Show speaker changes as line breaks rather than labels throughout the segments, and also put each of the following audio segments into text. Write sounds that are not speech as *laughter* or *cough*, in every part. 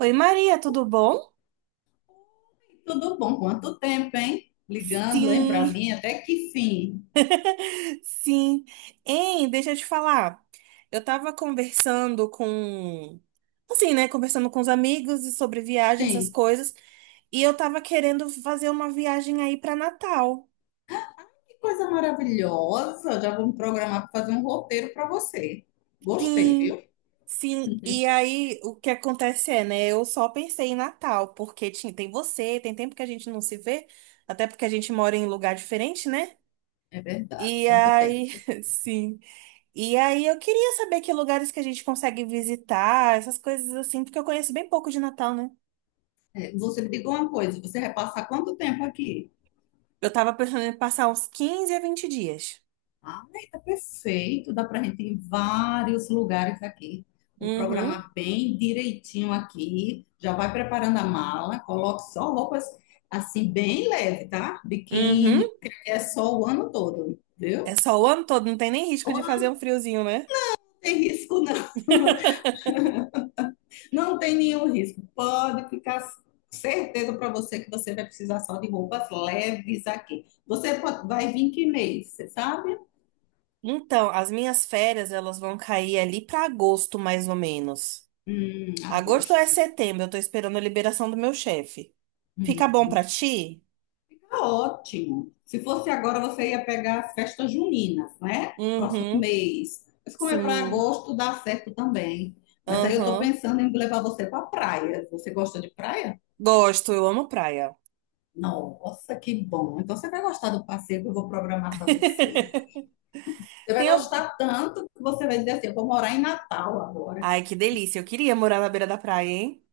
Oi, Maria, tudo bom?
Tudo bom? Quanto tempo, hein? Ligando, hein, para
Sim,
mim, até que fim.
*laughs* sim. Hein, deixa eu te falar. Eu tava conversando com, assim, né, conversando com os amigos e sobre viagens, essas
Sim,
coisas, e eu tava querendo fazer uma viagem aí pra Natal.
que coisa maravilhosa. Já vou me programar para fazer um roteiro para você. Gostei,
Sim,
viu?
sim. E aí, o que acontece é, né? Eu só pensei em Natal, porque tem você, tem tempo que a gente não se vê, até porque a gente mora em lugar diferente, né?
É verdade,
E
tanto
aí,
tempo.
*laughs* sim. E aí eu queria saber que lugares que a gente consegue visitar, essas coisas assim, porque eu conheço bem pouco de Natal, né?
É, você me diga uma coisa, você vai passar quanto tempo aqui?
Eu tava pensando em passar uns 15 a 20 dias.
Ah, tá perfeito. Dá pra gente ir em vários lugares aqui. Vou
Uhum,
programar bem direitinho aqui. Já vai preparando a mala. Coloque só roupas assim, bem leve, tá?
uhum.
Biquíni, porque é só o ano todo, viu?
É só o ano todo, não tem nem risco
Ou
de
não
fazer um friozinho, né?
tem risco, não. *laughs*
*laughs*
Não tem nenhum risco. Pode ficar certeza para você que você vai precisar só de roupas leves aqui. Você pode- vai vir que mês, você sabe?
Então, as minhas férias, elas vão cair ali pra agosto, mais ou menos. Agosto é
Agosto.
setembro, eu tô esperando a liberação do meu chefe. Fica bom
Hum,
pra ti?
Tá ótimo. Se fosse agora, você ia pegar as festas juninas, né? Próximo
Uhum,
mês. Mas como é para
sim,
agosto, dá certo também. Mas aí eu tô
aham.
pensando em levar você para praia. Você gosta de praia?
Gosto, eu amo praia.
Nossa, que bom. Então você vai gostar do passeio que eu vou programar para você. Você vai
Tem, al-
gostar tanto que você vai dizer assim, eu vou morar em Natal agora.
Ai,
*laughs*
que delícia. Eu queria morar na beira da praia, hein?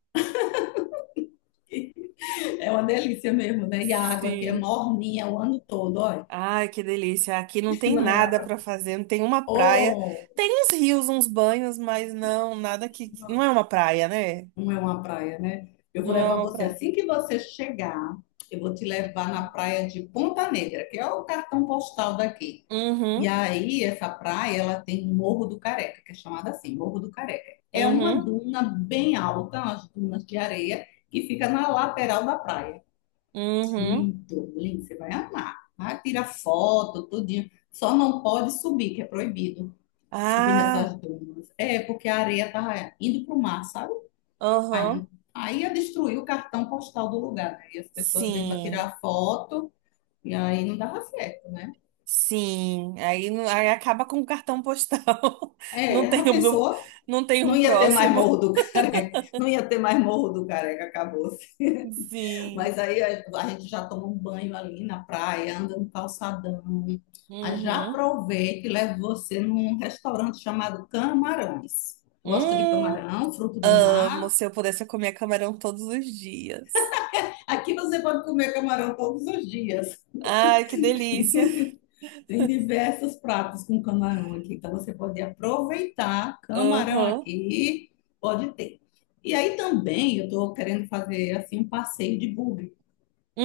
É uma delícia mesmo, né? E a água aqui é
Sim.
morninha o ano todo, olha.
Ai, que delícia. Aqui não
*laughs*
tem
Não é
nada
água.
pra fazer, não tem uma praia.
Oh!
Tem uns rios, uns banhos, mas não, nada que. Não é uma praia, né?
Não é uma praia, né? Eu vou
Não é
levar
uma
você
praia.
assim que você chegar. Eu vou te levar na praia de Ponta Negra, que é o cartão postal daqui. E
Uhum,
aí, essa praia, ela tem o Morro do Careca, que é chamada assim, Morro do Careca. É uma
uhum,
duna bem alta, umas dunas de areia, que fica na lateral da praia.
uhum.
Lindo, lindo, você vai amar. Ah, tira foto, tudinho. Só não pode subir, que é proibido subir nessas
Ah,
dunas. É, porque a areia tá indo pro mar, sabe? Aí,
aham.
não- aí ia destruir o cartão postal do lugar, né? E as pessoas vêm para
Sim,
tirar foto, e aí não dava certo, né?
sim. Aí, não- Aí acaba com o cartão postal. *laughs* Não
É, a
tem, um do-
pessoa
não tem um
não ia ter mais
próximo.
Morro do *laughs* Careca, não ia ter mais Morro do Careca, acabou.
*laughs* Sim.
Mas aí a gente já toma um banho ali na praia, anda no calçadão. Aí já
Uhum.
aproveita e leva você num restaurante chamado Camarões. Gosta de
Hum.
camarão, fruto do
Amo
mar?
se eu pudesse eu comer camarão todos os dias.
Aqui você pode comer camarão todos os dias.
Ai, que
*laughs*
delícia.
Tem diversos pratos com camarão aqui, então você pode aproveitar camarão
Aham.
aqui, pode ter. E aí também eu estou querendo fazer assim um passeio de buggy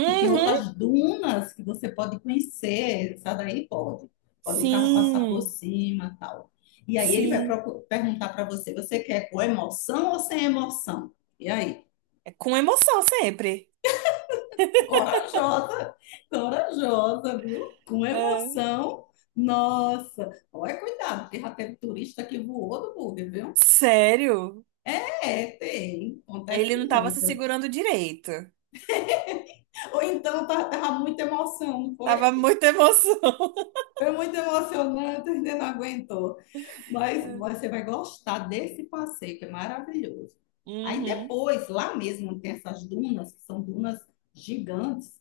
que tem outras dunas que você pode conhecer, essa daí pode. Pode o carro passar por
Sim,
cima, e tal. E aí ele vai
sim.
perguntar para você, você quer com emoção ou sem emoção? E aí?
É com emoção sempre.
Corajosa, corajosa, viu? Com
É.
emoção. Nossa, olha, cuidado, porque já teve turista que voou do Uber, viu?
Sério?
É, tem,
Ele
acontece
não tava se
muito.
segurando direito.
Ou então tava, muita emoção, não foi?
Tava muita emoção. *laughs*
Foi muito emocionante, ainda não aguentou. Mas
É.
você vai gostar desse passeio, que é maravilhoso. Aí
Uhum.
depois, lá mesmo, tem essas dunas, que são dunas gigantes,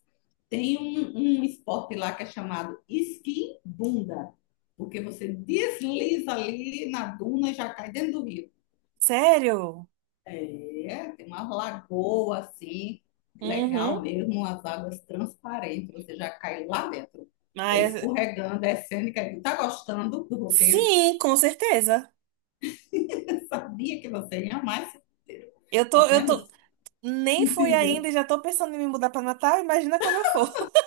tem um esporte lá que é chamado esqui bunda, porque você desliza ali na duna e já cai dentro do rio.
Sério?
É, tem uma lagoa assim,
Uhum.
legal mesmo, as águas transparentes, você já cai lá dentro.
Ah,
É
é-
escorregando, é cênica. Tá gostando do roteiro?
Sim, com certeza.
*laughs* Eu sabia que você ia mais. Tá
Eu
vendo?
tô. Nem fui
Diga.
ainda e já tô pensando em me mudar pra Natal. Imagina quando eu for. *laughs*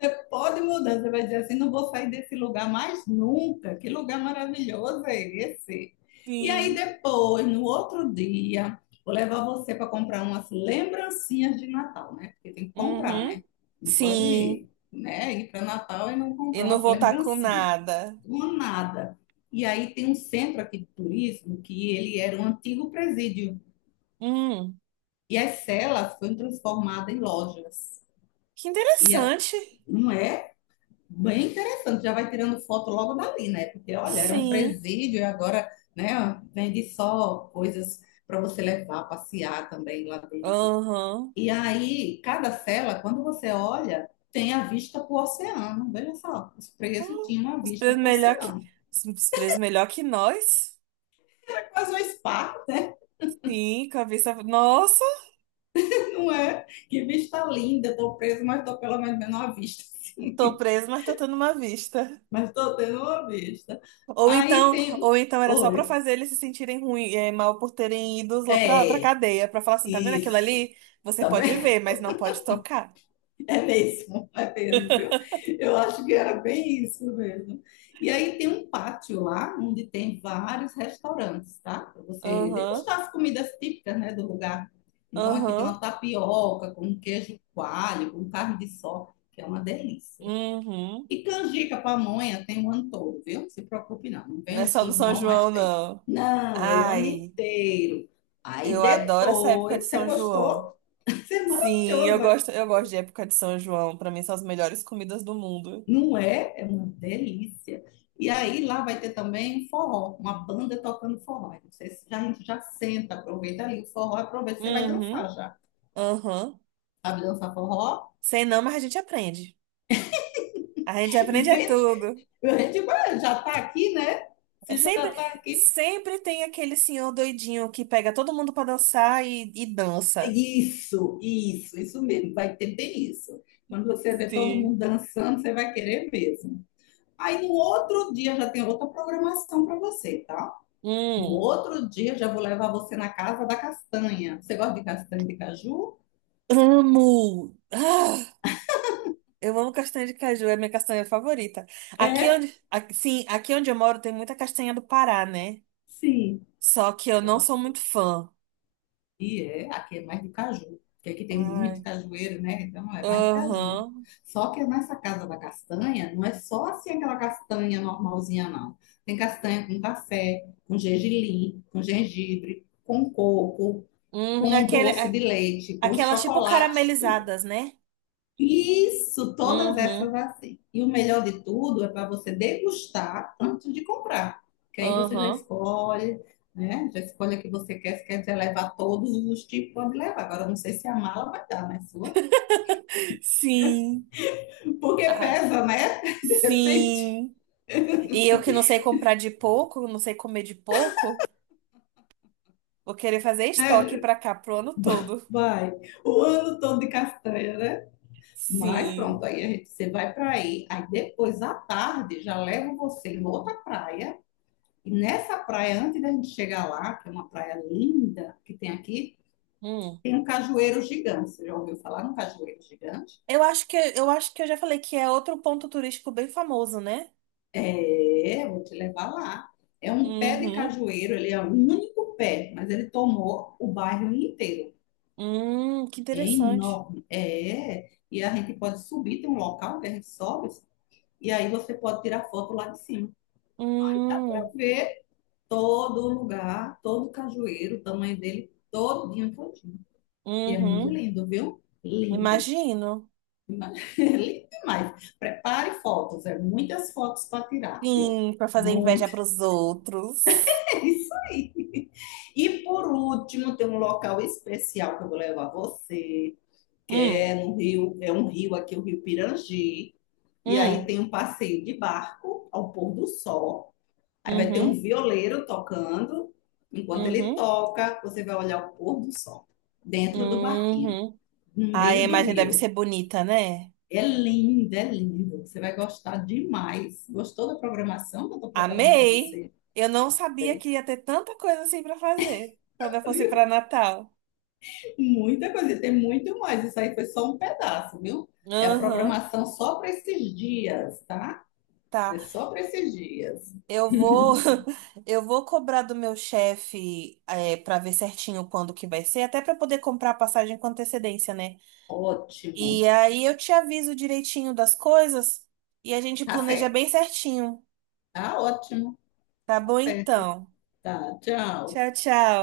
Você pode mudar, você vai dizer assim, não vou sair desse lugar mais nunca. Que lugar maravilhoso é esse? E aí
Sim.
depois, no outro dia, vou levar você para comprar umas lembrancinhas de Natal, né? Porque tem que comprar,
Uhum.
né? Não pode
Sim.
ir, né, ir para Natal e não
E
comprar
não
umas
voltar com
lembrancinhas.
nada.
Uma nada. E aí tem um centro aqui de turismo que ele era um antigo presídio.
Hum,
E as celas foram transformadas em lojas.
que
E a-
interessante.
não é bem interessante, já vai tirando foto logo dali, né? Porque, olha, era um
Sim.
presídio e agora, né, vende só coisas para você levar, passear também lá dentro.
Aham.
E aí, cada cela, quando você olha, tem a vista para o oceano. Veja só, os presos
Hum,
tinham uma
Os
vista
presos
para o
melhor que.
oceano.
Os presos melhor que nós?
É quase um spa, né?
Sim, com a vista. Nossa,
*laughs* Não é? Que vista linda, estou preso, mas estou pelo menos vendo uma vista.
tô preso, mas tô tendo uma vista.
Mas estou tendo uma vista. Aí tem.
Ou então era só pra
Oi.
fazer eles se sentirem ruim, é, mal por terem ido lá pra
É,
cadeia, pra falar assim, tá vendo aquilo
isso.
ali? Você
Tá
pode
vendo?
ver,
*laughs*
mas não pode tocar.
É mesmo, viu? Eu acho que era bem isso mesmo. E aí tem um pátio lá, onde tem vários restaurantes, tá? Para você
Aham,
degustar as comidas típicas, né, do lugar. Então aqui tem
aham,
uma tapioca com queijo coalho, com carne de sol, que é uma delícia.
uhum.
E canjica, pamonha, tem o ano todo, viu? Não se preocupe não, não vem
Não é
no
só
São
do São
João, mas
João,
tem.
não.
Não, é o ano
Ai.
inteiro. Aí
Eu adoro essa época de
depois, você
São João.
gostou? *laughs* Isso é
Sim,
maravilhosa.
eu gosto de época de São João. Pra mim são as melhores comidas do mundo.
Não é? É uma delícia. E aí lá vai ter também um forró, uma banda tocando forró. Aí você já, a gente já senta, aproveita ali o forró, aproveita, você vai dançar
Uhum,
já.
uhum.
Sabe dançar forró?
Sei não, mas a gente aprende. A gente aprende é
Vê,
tudo.
a gente já tá aqui, né?
É
Se já
sempre,
tá aqui,
sempre tem aquele senhor doidinho que pega todo mundo pra dançar e dança.
isso mesmo. Vai ter bem isso. Quando você vê todo mundo
Sim.
dançando, você vai querer mesmo. Aí no outro dia já tem outra programação para você, tá? No
Hum,
outro dia já vou levar você na casa da castanha. Você gosta de castanha de caju?
amo. Ah, eu amo castanha de caju, é minha castanha favorita.
É?
Aqui onde eu moro tem muita castanha do Pará, né?
Sim.
Só que eu não sou muito fã.
E é, aqui é mais de caju, porque aqui tem muito
Ai.
cajueiro, né? Então é mais de caju.
Aham.
Só que é nessa casa da castanha, não é só assim aquela castanha normalzinha, não. Tem castanha com café, com gergelim, com gengibre, com coco,
Hum,
com
aquele,
doce
a-
de leite, com
Aquelas tipo
chocolate, tudo
caramelizadas, né?
isso, todas essas
Uhum.
é assim. E o melhor de tudo é para você degustar antes de comprar, que aí você já
Aham.
escolhe, né? Já escolhe a que você quer, se quer levar todos os tipos, pode levar. Agora, não sei se a mala vai dar, né? Sua?
Sim.
*laughs* Porque
Ah,
pesa, né? De repente,
sim. E eu que não sei comprar de pouco, não sei comer de pouco, vou querer fazer estoque
né?
pra cá pro ano todo.
Vai, o ano todo de castanha, né? Mas
Sim.
pronto, aí a gente, você vai para aí. Aí depois, à tarde, já levo você em outra praia. E nessa praia, antes da gente chegar lá, que é uma praia linda que tem aqui,
Hum.
tem um cajueiro gigante. Você já ouviu falar num cajueiro gigante?
Eu acho que eu acho que eu já falei que é outro ponto turístico bem famoso, né?
É, vou te levar lá. É um pé de
Uhum.
cajueiro, ele é o único pé, mas ele tomou o bairro inteiro.
Que
É
interessante.
enorme, é. E a gente pode subir, tem um local que a gente sobe, e aí você pode tirar foto lá de cima. Dá para
Hum,
ver todo o lugar, todo o cajueiro, o tamanho dele, todinho, todinho. E é muito
uhum.
lindo, viu? Lindo.
Imagino.
Mas, *laughs* lindo demais. Prepare fotos, é muitas fotos para tirar, viu?
Sim, pra fazer inveja
Muito,
pros outros.
*laughs* é isso aí. E por último, tem um local especial que eu vou levar você, que
Hum,
é no rio, é um rio aqui, o Rio Pirangi. E aí
hum,
tem um passeio de barco ao pôr do sol. Aí vai ter um
uhum,
violeiro tocando. Enquanto ele
uhum,
toca, você vai olhar o pôr do sol dentro do barquinho,
uhum.
no
Ai, a
meio do
imagem deve
rio.
ser bonita, né?
É linda, é linda. Você vai gostar demais. Gostou da programação que eu estou preparando para
Amei!
você?
Eu não sabia
Tem,
que ia ter tanta coisa assim pra fazer quando eu fosse
viu?
pra Natal.
Muita coisa, tem muito mais. Isso aí foi só um pedaço, viu? É a
Aham,
programação só para esses dias, tá?
tá.
É só para esses dias.
Eu vou, *laughs* eu vou cobrar do meu chefe é, para ver certinho quando que vai ser, até pra poder comprar a passagem com antecedência, né?
Ótimo.
E aí eu te aviso direitinho das coisas e a gente
Tá
planeja
certo.
bem certinho.
Tá ótimo.
Tá
Tá
bom
certo.
então.
Tá, tchau.
Tchau, tchau.